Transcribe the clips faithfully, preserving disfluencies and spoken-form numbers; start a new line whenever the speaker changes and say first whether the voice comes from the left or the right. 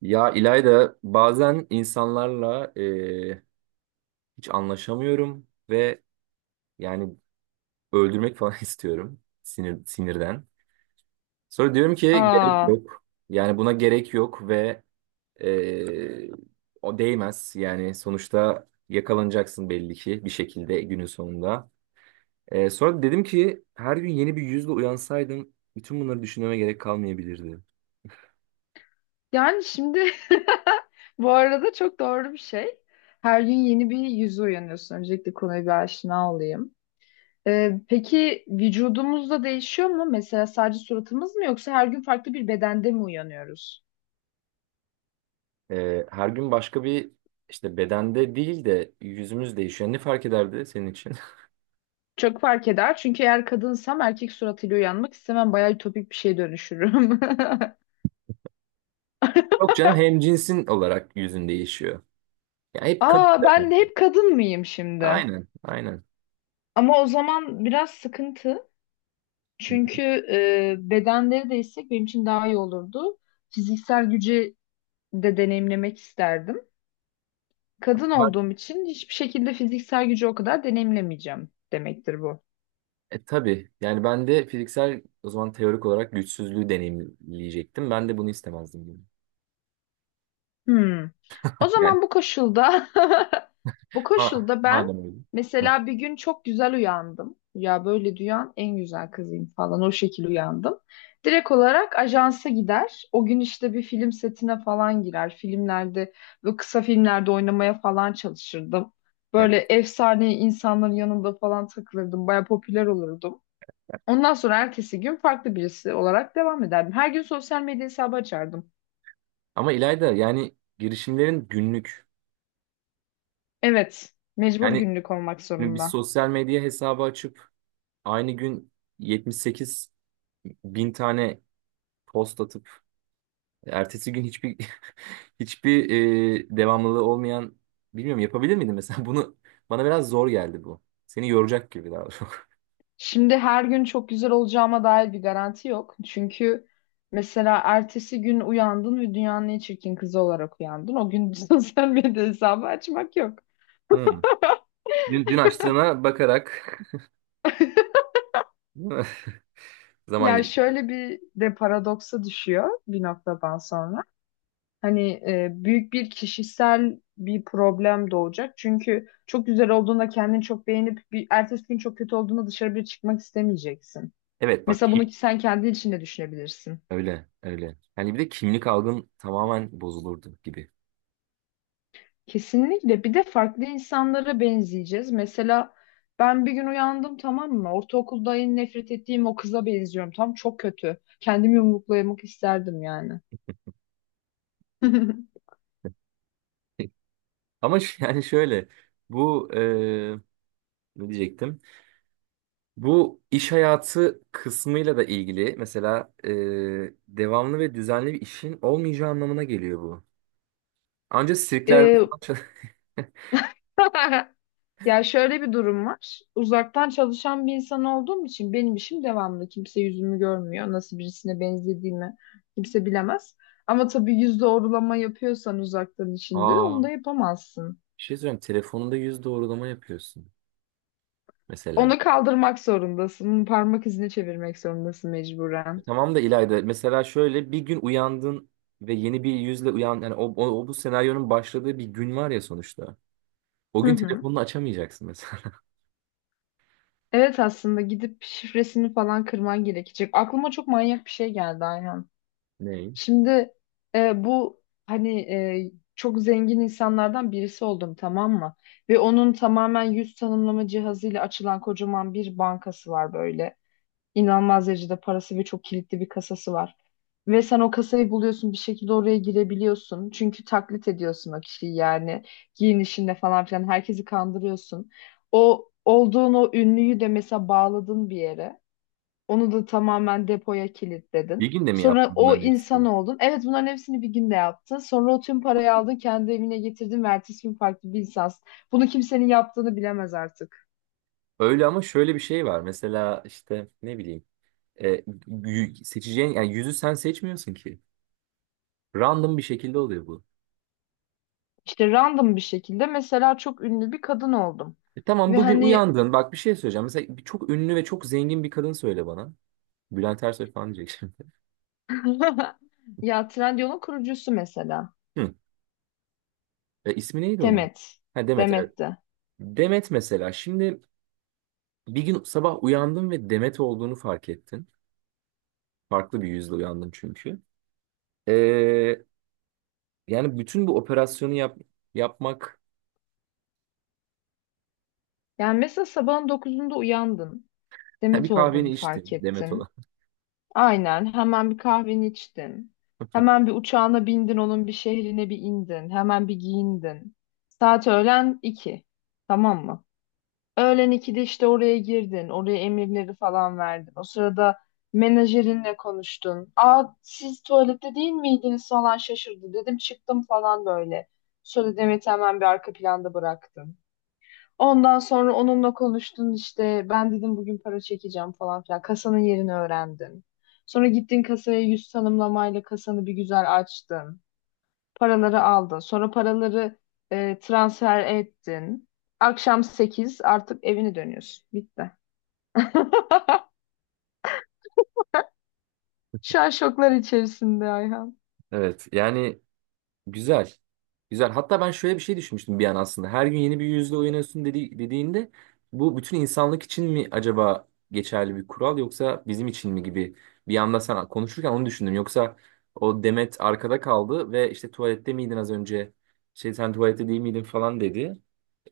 right: Ya İlayda bazen insanlarla e, hiç anlaşamıyorum ve yani öldürmek falan istiyorum sinir sinirden. Sonra diyorum ki gerek
left: Aa,
right: yok. Yani buna gerek yok ve e, o değmez. Yani sonuçta yakalanacaksın belli ki bir şekilde günün sonunda. E, sonra dedim ki her gün yeni bir yüzle uyansaydım bütün bunları düşünmeme gerek kalmayabilirdi.
left: yani şimdi bu arada çok doğru bir şey. Her gün yeni bir yüze uyanıyorsun. Öncelikle konuya bir aşina olayım. Ee, peki vücudumuzda değişiyor mu? Mesela sadece suratımız mı yoksa her gün farklı bir bedende mi uyanıyoruz?
right: Ee, her gün başka bir işte bedende değil de yüzümüz değişiyor. Ne fark ederdi senin için?
left: Çok fark eder. Çünkü eğer kadınsam erkek suratıyla uyanmak istemem. Bayağı ütopik bir şeye dönüşürüm.
right: Yok canım hem cinsin olarak yüzün değişiyor. Yani hep kadın,
left: Aa, ben
right: devam.
left: de hep kadın mıyım şimdi?
right: Aynen, aynen.
left: Ama o zaman biraz sıkıntı. Çünkü e, bedenleri değişsek benim için daha iyi olurdu. Fiziksel gücü de deneyimlemek isterdim. Kadın
right: Ben,
left: olduğum için hiçbir şekilde fiziksel gücü o kadar deneyimlemeyeceğim demektir bu.
right: e, tabii yani ben de fiziksel o zaman teorik olarak güçsüzlüğü deneyimleyecektim. Ben de bunu istemezdim gibi.
left: Hmm. O
right: Yani
left: zaman bu koşulda bu
right: ma
left: koşulda ben
right: madem öyle. Ha,
left: mesela bir gün çok güzel uyandım. Ya böyle duyan en güzel kızıyım falan o şekil uyandım. Direkt olarak ajansa gider. O gün işte bir film setine falan girer. Filmlerde ve kısa filmlerde oynamaya falan çalışırdım.
right: bak.
left: Böyle efsane insanların yanında falan takılırdım. Baya popüler olurdum. Ondan sonra ertesi gün farklı birisi olarak devam ederdim. Her gün sosyal medya hesabı açardım.
right: Ama İlayda yani girişimlerin günlük.
left: Evet, mecbur
right: Yani
left: günlük olmak
right: şimdi biz
left: zorunda.
right: sosyal medya hesabı açıp aynı gün yetmiş sekiz bin tane post atıp ertesi gün hiçbir hiçbir e, devamlılığı olmayan, bilmiyorum, yapabilir miydim mesela bunu, bana biraz zor geldi bu. Seni yoracak gibi daha çok.
left: Şimdi her gün çok güzel olacağıma dair bir garanti yok. Çünkü mesela ertesi gün uyandın ve dünyanın en çirkin kızı olarak uyandın. O gün sosyal medya hesabı açmak yok.
right: Hmm. Dün, dün açtığına bakarak zaman
left: Ya
right: geçti.
left: şöyle bir de paradoksa düşüyor bir noktadan sonra. Hani e, büyük bir kişisel bir problem doğacak. Çünkü çok güzel olduğunda kendini çok beğenip bir ertesi gün çok kötü olduğunda dışarı bir çıkmak istemeyeceksin.
right: Evet bak
left: Mesela bunu
right: kim,
left: ki sen kendi içinde düşünebilirsin.
right: öyle öyle. Yani bir de kimlik algın tamamen bozulurdu gibi.
left: Kesinlikle. Bir de farklı insanlara benzeyeceğiz. Mesela ben bir gün uyandım, tamam mı? Ortaokulda en nefret ettiğim o kıza benziyorum. Tam çok kötü. Kendimi yumruklayamak isterdim yani.
right: Ama ş- yani şöyle, bu e, ne diyecektim? Bu iş hayatı kısmıyla da ilgili mesela, e, devamlı ve düzenli bir işin olmayacağı anlamına geliyor bu. Ancak sirklerde
left: Ee,
right: falan çal-
left: ya şöyle bir durum var. Uzaktan çalışan bir insan olduğum için benim işim devamlı. Kimse yüzümü görmüyor. Nasıl birisine benzediğimi kimse bilemez. Ama tabii yüz doğrulama yapıyorsan uzaktan işinde de onu
right: Aa,
left: da yapamazsın.
right: bir şey söyleyeyim. Telefonunda yüz doğrulama yapıyorsun mesela.
left: Onu kaldırmak zorundasın. Onu parmak izine çevirmek zorundasın mecburen.
right: Tamam da İlayda mesela şöyle bir gün uyandın ve yeni bir yüzle uyan yani o, o, o bu senaryonun başladığı bir gün var ya sonuçta. O
left: Hı
right: gün
left: hı.
right: telefonunu açamayacaksın mesela.
left: Evet, aslında gidip şifresini falan kırman gerekecek. Aklıma çok manyak bir şey geldi Ayhan.
right: Ne?
left: Şimdi e, bu hani e, çok zengin insanlardan birisi oldum, tamam mı? Ve onun tamamen yüz tanımlama cihazıyla açılan kocaman bir bankası var böyle. İnanılmaz derecede parası ve çok kilitli bir kasası var. Ve sen o kasayı buluyorsun, bir şekilde oraya girebiliyorsun. Çünkü taklit ediyorsun o kişiyi yani. Giyinişinde falan filan herkesi kandırıyorsun. O olduğun o ünlüyü de mesela bağladın bir yere. Onu da tamamen depoya kilitledin.
right: Bir günde mi
left: Sonra
right: yaptın
left: o
right: bunların
left: insan
right: hepsini?
left: oldun. Evet, bunların hepsini bir günde yaptın. Sonra o tüm parayı aldın, kendi evine getirdin ve ertesi gün farklı bir insansın. Bunu kimsenin yaptığını bilemez artık.
right: Öyle ama şöyle bir şey var. Mesela işte ne bileyim, e, y- seçeceğin yani yüzü sen seçmiyorsun ki. Random bir şekilde oluyor bu.
left: İşte random bir şekilde mesela çok ünlü bir kadın oldum.
right: E, tamam
left: Ve
right: bugün
left: hani
right: uyandın. Bak bir şey söyleyeceğim. Mesela bir- çok ünlü ve çok zengin bir kadın söyle bana. Bülent Ersoy falan diyeceksin.
left: ya Trendyol'un kurucusu mesela
right: Hı. E, ismi neydi onun?
left: Demet.
right: Ha Demet, evet.
left: Demet'ti.
right: Demet mesela şimdi bir gün sabah uyandın ve Demet olduğunu fark ettin. Farklı bir yüzle uyandın çünkü. E, yani bütün bu operasyonu yap, yapmak
left: Yani mesela sabahın dokuzunda uyandın.
right: bir
left: Demet olduğunu
right: kahveni
left: fark
right: içtin Demet olan.
left: ettin. Aynen, hemen bir kahveni içtin. Hemen bir uçağına bindin, onun bir şehrine bir indin. Hemen bir giyindin. Saat öğlen iki. Tamam mı? Öğlen ikide işte oraya girdin. Oraya emirleri falan verdin. O sırada menajerinle konuştun. Aa, siz tuvalette değil miydiniz falan şaşırdı. Dedim çıktım falan böyle. Sonra Demet'i hemen bir arka planda bıraktım. Ondan sonra onunla konuştun işte. Ben dedim bugün para çekeceğim falan filan. Kasanın yerini öğrendin. Sonra gittin kasaya, yüz tanımlamayla kasanı bir güzel açtın. Paraları aldın. Sonra paraları e, transfer ettin. Akşam sekiz, artık evine dönüyorsun. Bitti. Şu an şoklar içerisinde Ayhan.
right: Evet yani, güzel. Güzel. Hatta ben şöyle bir şey düşünmüştüm bir an aslında. Her gün yeni bir yüzle oynuyorsun dedi, dediğinde bu bütün insanlık için mi acaba geçerli bir kural yoksa bizim için mi gibi, bir anda sen konuşurken onu düşündüm. Yoksa o Demet arkada kaldı ve işte tuvalette miydin az önce? Şey, sen tuvalette değil miydin falan dedi.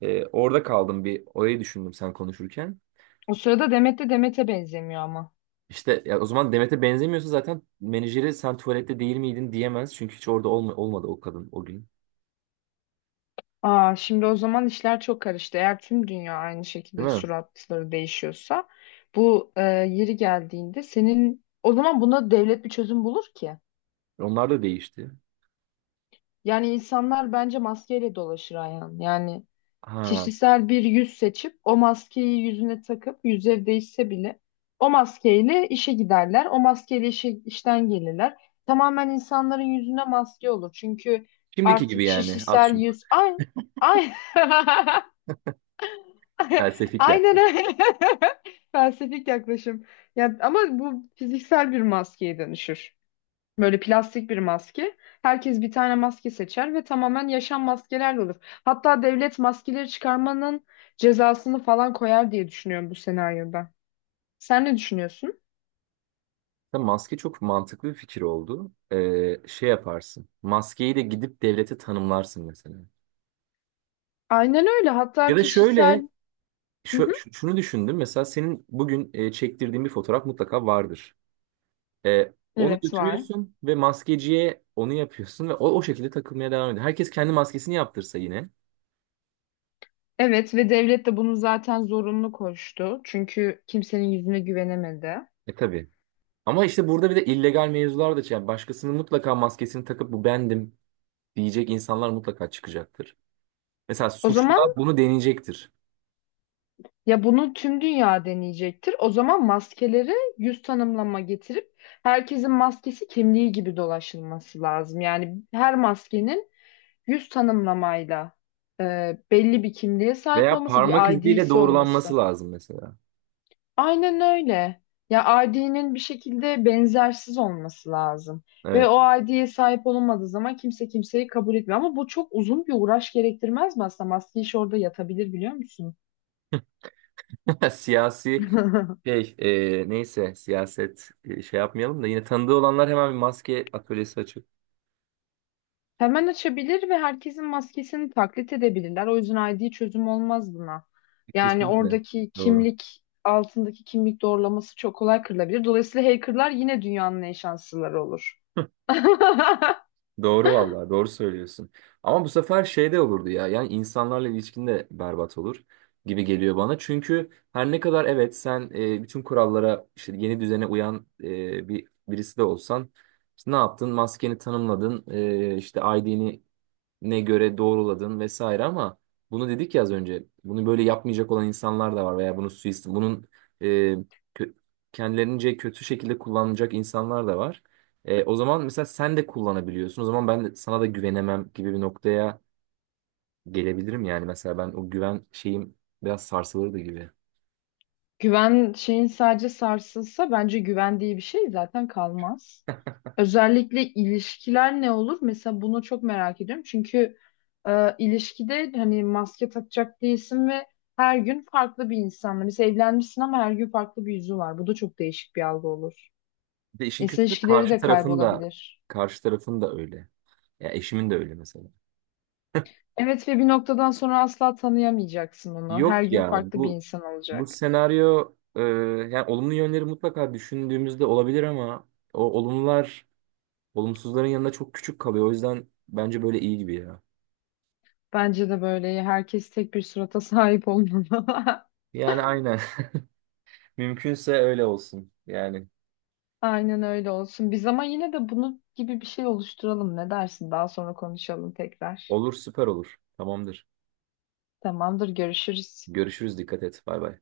right: Ee, orada kaldım, bir orayı düşündüm sen konuşurken.
left: O sırada Demet de Demet'e benzemiyor ama.
right: İşte ya o zaman Demet'e benzemiyorsa zaten menajeri sen tuvalette değil miydin diyemez. Çünkü hiç orada olma, olmadı o kadın o gün.
left: Aa, şimdi o zaman işler çok karıştı. Eğer tüm dünya aynı
right: Değil
left: şekilde
right: mi?
left: suratları değişiyorsa bu e, yeri geldiğinde senin o zaman buna devlet bir çözüm bulur ki.
right: Onlar da değişti.
left: Yani insanlar bence maskeyle dolaşır Ayhan. Yani
right: Ha,
left: kişisel bir yüz seçip o maskeyi yüzüne takıp yüzleri değişse bile o maskeyle işe giderler. O maskeyle işe, işten gelirler. Tamamen insanların yüzüne maske olur. Çünkü
right: şimdiki gibi
left: artık
right: yani az
left: kişisel
right: çok
left: yüz ay ay
right: felsefik
left: aynen
right: yaklaş.
left: öyle. Felsefik yaklaşım. Ya, ama bu fiziksel bir maskeye dönüşür. Böyle plastik bir maske. Herkes bir tane maske seçer ve tamamen yaşam maskelerle olur. Hatta devlet maskeleri çıkarmanın cezasını falan koyar diye düşünüyorum bu senaryoda. Sen ne düşünüyorsun?
right: Tabii maske çok mantıklı bir fikir oldu. Ee, şey yaparsın. Maskeyi de gidip devlete tanımlarsın mesela.
left: Aynen öyle.
right: Ya
left: Hatta
right: da
left: kişisel...
right: şöyle,
left: Hı
right: şu-
left: hı.
right: şu- şunu düşündüm. Mesela senin bugün e, çektirdiğin bir fotoğraf mutlaka vardır. Ee, Onu
left: Evet, var.
right: götürüyorsun ve maskeciye onu yapıyorsun ve o, o şekilde takılmaya devam ediyor. Herkes kendi maskesini yaptırsa yine.
left: Evet ve devlet de bunu zaten zorunlu koştu. Çünkü kimsenin yüzüne güvenemedi.
right: E tabii. Ama işte burada bir de illegal mevzular da, yani başkasının mutlaka maskesini takıp bu bendim diyecek insanlar mutlaka çıkacaktır. Mesela
left: O zaman
right: suçlular bunu deneyecektir.
left: ya bunu tüm dünya deneyecektir. O zaman maskeleri yüz tanımlama getirip herkesin maskesi kimliği gibi dolaşılması lazım. Yani her maskenin yüz tanımlamayla e, belli bir kimliğe sahip
right: Veya
left: olması,
right: parmak
left: bir
right: iziyle
left: I D'si olması.
right: doğrulanması lazım mesela.
left: Aynen öyle. Ya I D'nin bir şekilde benzersiz olması lazım. Ve
right: Evet.
left: o I D'ye sahip olunmadığı zaman kimse kimseyi kabul etmiyor. Ama bu çok uzun bir uğraş gerektirmez mi aslında? Maske işi orada yatabilir, biliyor musun?
right: Siyasi şey e, neyse, siyaset e, şey yapmayalım da yine tanıdığı olanlar hemen bir maske atölyesi açıp.
left: Hemen açabilir ve herkesin maskesini taklit edebilirler. O yüzden I D çözüm olmaz buna. Yani
right: Kesinlikle.
left: oradaki
right: Doğru.
left: kimlik altındaki kimlik doğrulaması çok kolay kırılabilir. Dolayısıyla hackerlar yine dünyanın en şanslıları olur.
right: Doğru vallahi, doğru söylüyorsun. Ama bu sefer şey de olurdu ya. Yani insanlarla ilişkin de berbat olur gibi geliyor bana. Çünkü her ne kadar evet sen e, bütün kurallara işte yeni düzene uyan e, bir birisi de olsan, işte ne yaptın? Maskeni tanımladın, e, işte I D'ni ne göre doğruladın vesaire, ama bunu dedik ya az önce. Bunu böyle yapmayacak olan insanlar da var veya bunu suist bunun e, kö- kendilerince kötü şekilde kullanacak insanlar da var. E, o zaman mesela sen de kullanabiliyorsun. O zaman ben de- sana da güvenemem gibi bir noktaya gelebilirim yani. Mesela ben o güven şeyim biraz sarsılırdı gibi.
left: Güven şeyin sadece sarsılsa bence güvendiği bir şey zaten kalmaz. Özellikle ilişkiler ne olur? Mesela bunu çok merak ediyorum. Çünkü e, ilişkide hani maske takacak değilsin ve her gün farklı bir insanla. Mesela evlenmişsin ama her gün farklı bir yüzü var. Bu da çok değişik bir algı olur.
right: Ve işin
left: İnsan
right: kötüsü
left: ilişkileri
right: karşı
left: de
right: tarafın da
left: kaybolabilir.
right: karşı tarafın da öyle. Ya eşimin de öyle mesela.
left: Evet ve bir noktadan sonra asla tanıyamayacaksın onu. Her
right: Yok
left: gün
right: ya,
left: farklı bir
right: bu
left: insan
right: bu
left: olacak.
right: senaryo, e, yani olumlu yönleri mutlaka düşündüğümüzde olabilir ama o olumlular olumsuzların yanında çok küçük kalıyor. O yüzden bence böyle iyi gibi ya.
left: Bence de böyle herkes tek bir surata sahip olmalı.
right: Yani aynen. Mümkünse öyle olsun. Yani
left: Aynen öyle olsun. Biz ama yine de bunun gibi bir şey oluşturalım. Ne dersin? Daha sonra konuşalım tekrar.
right: olur, süper olur. Tamamdır.
left: Tamamdır, görüşürüz.
right: Görüşürüz. Dikkat et. Bay bay.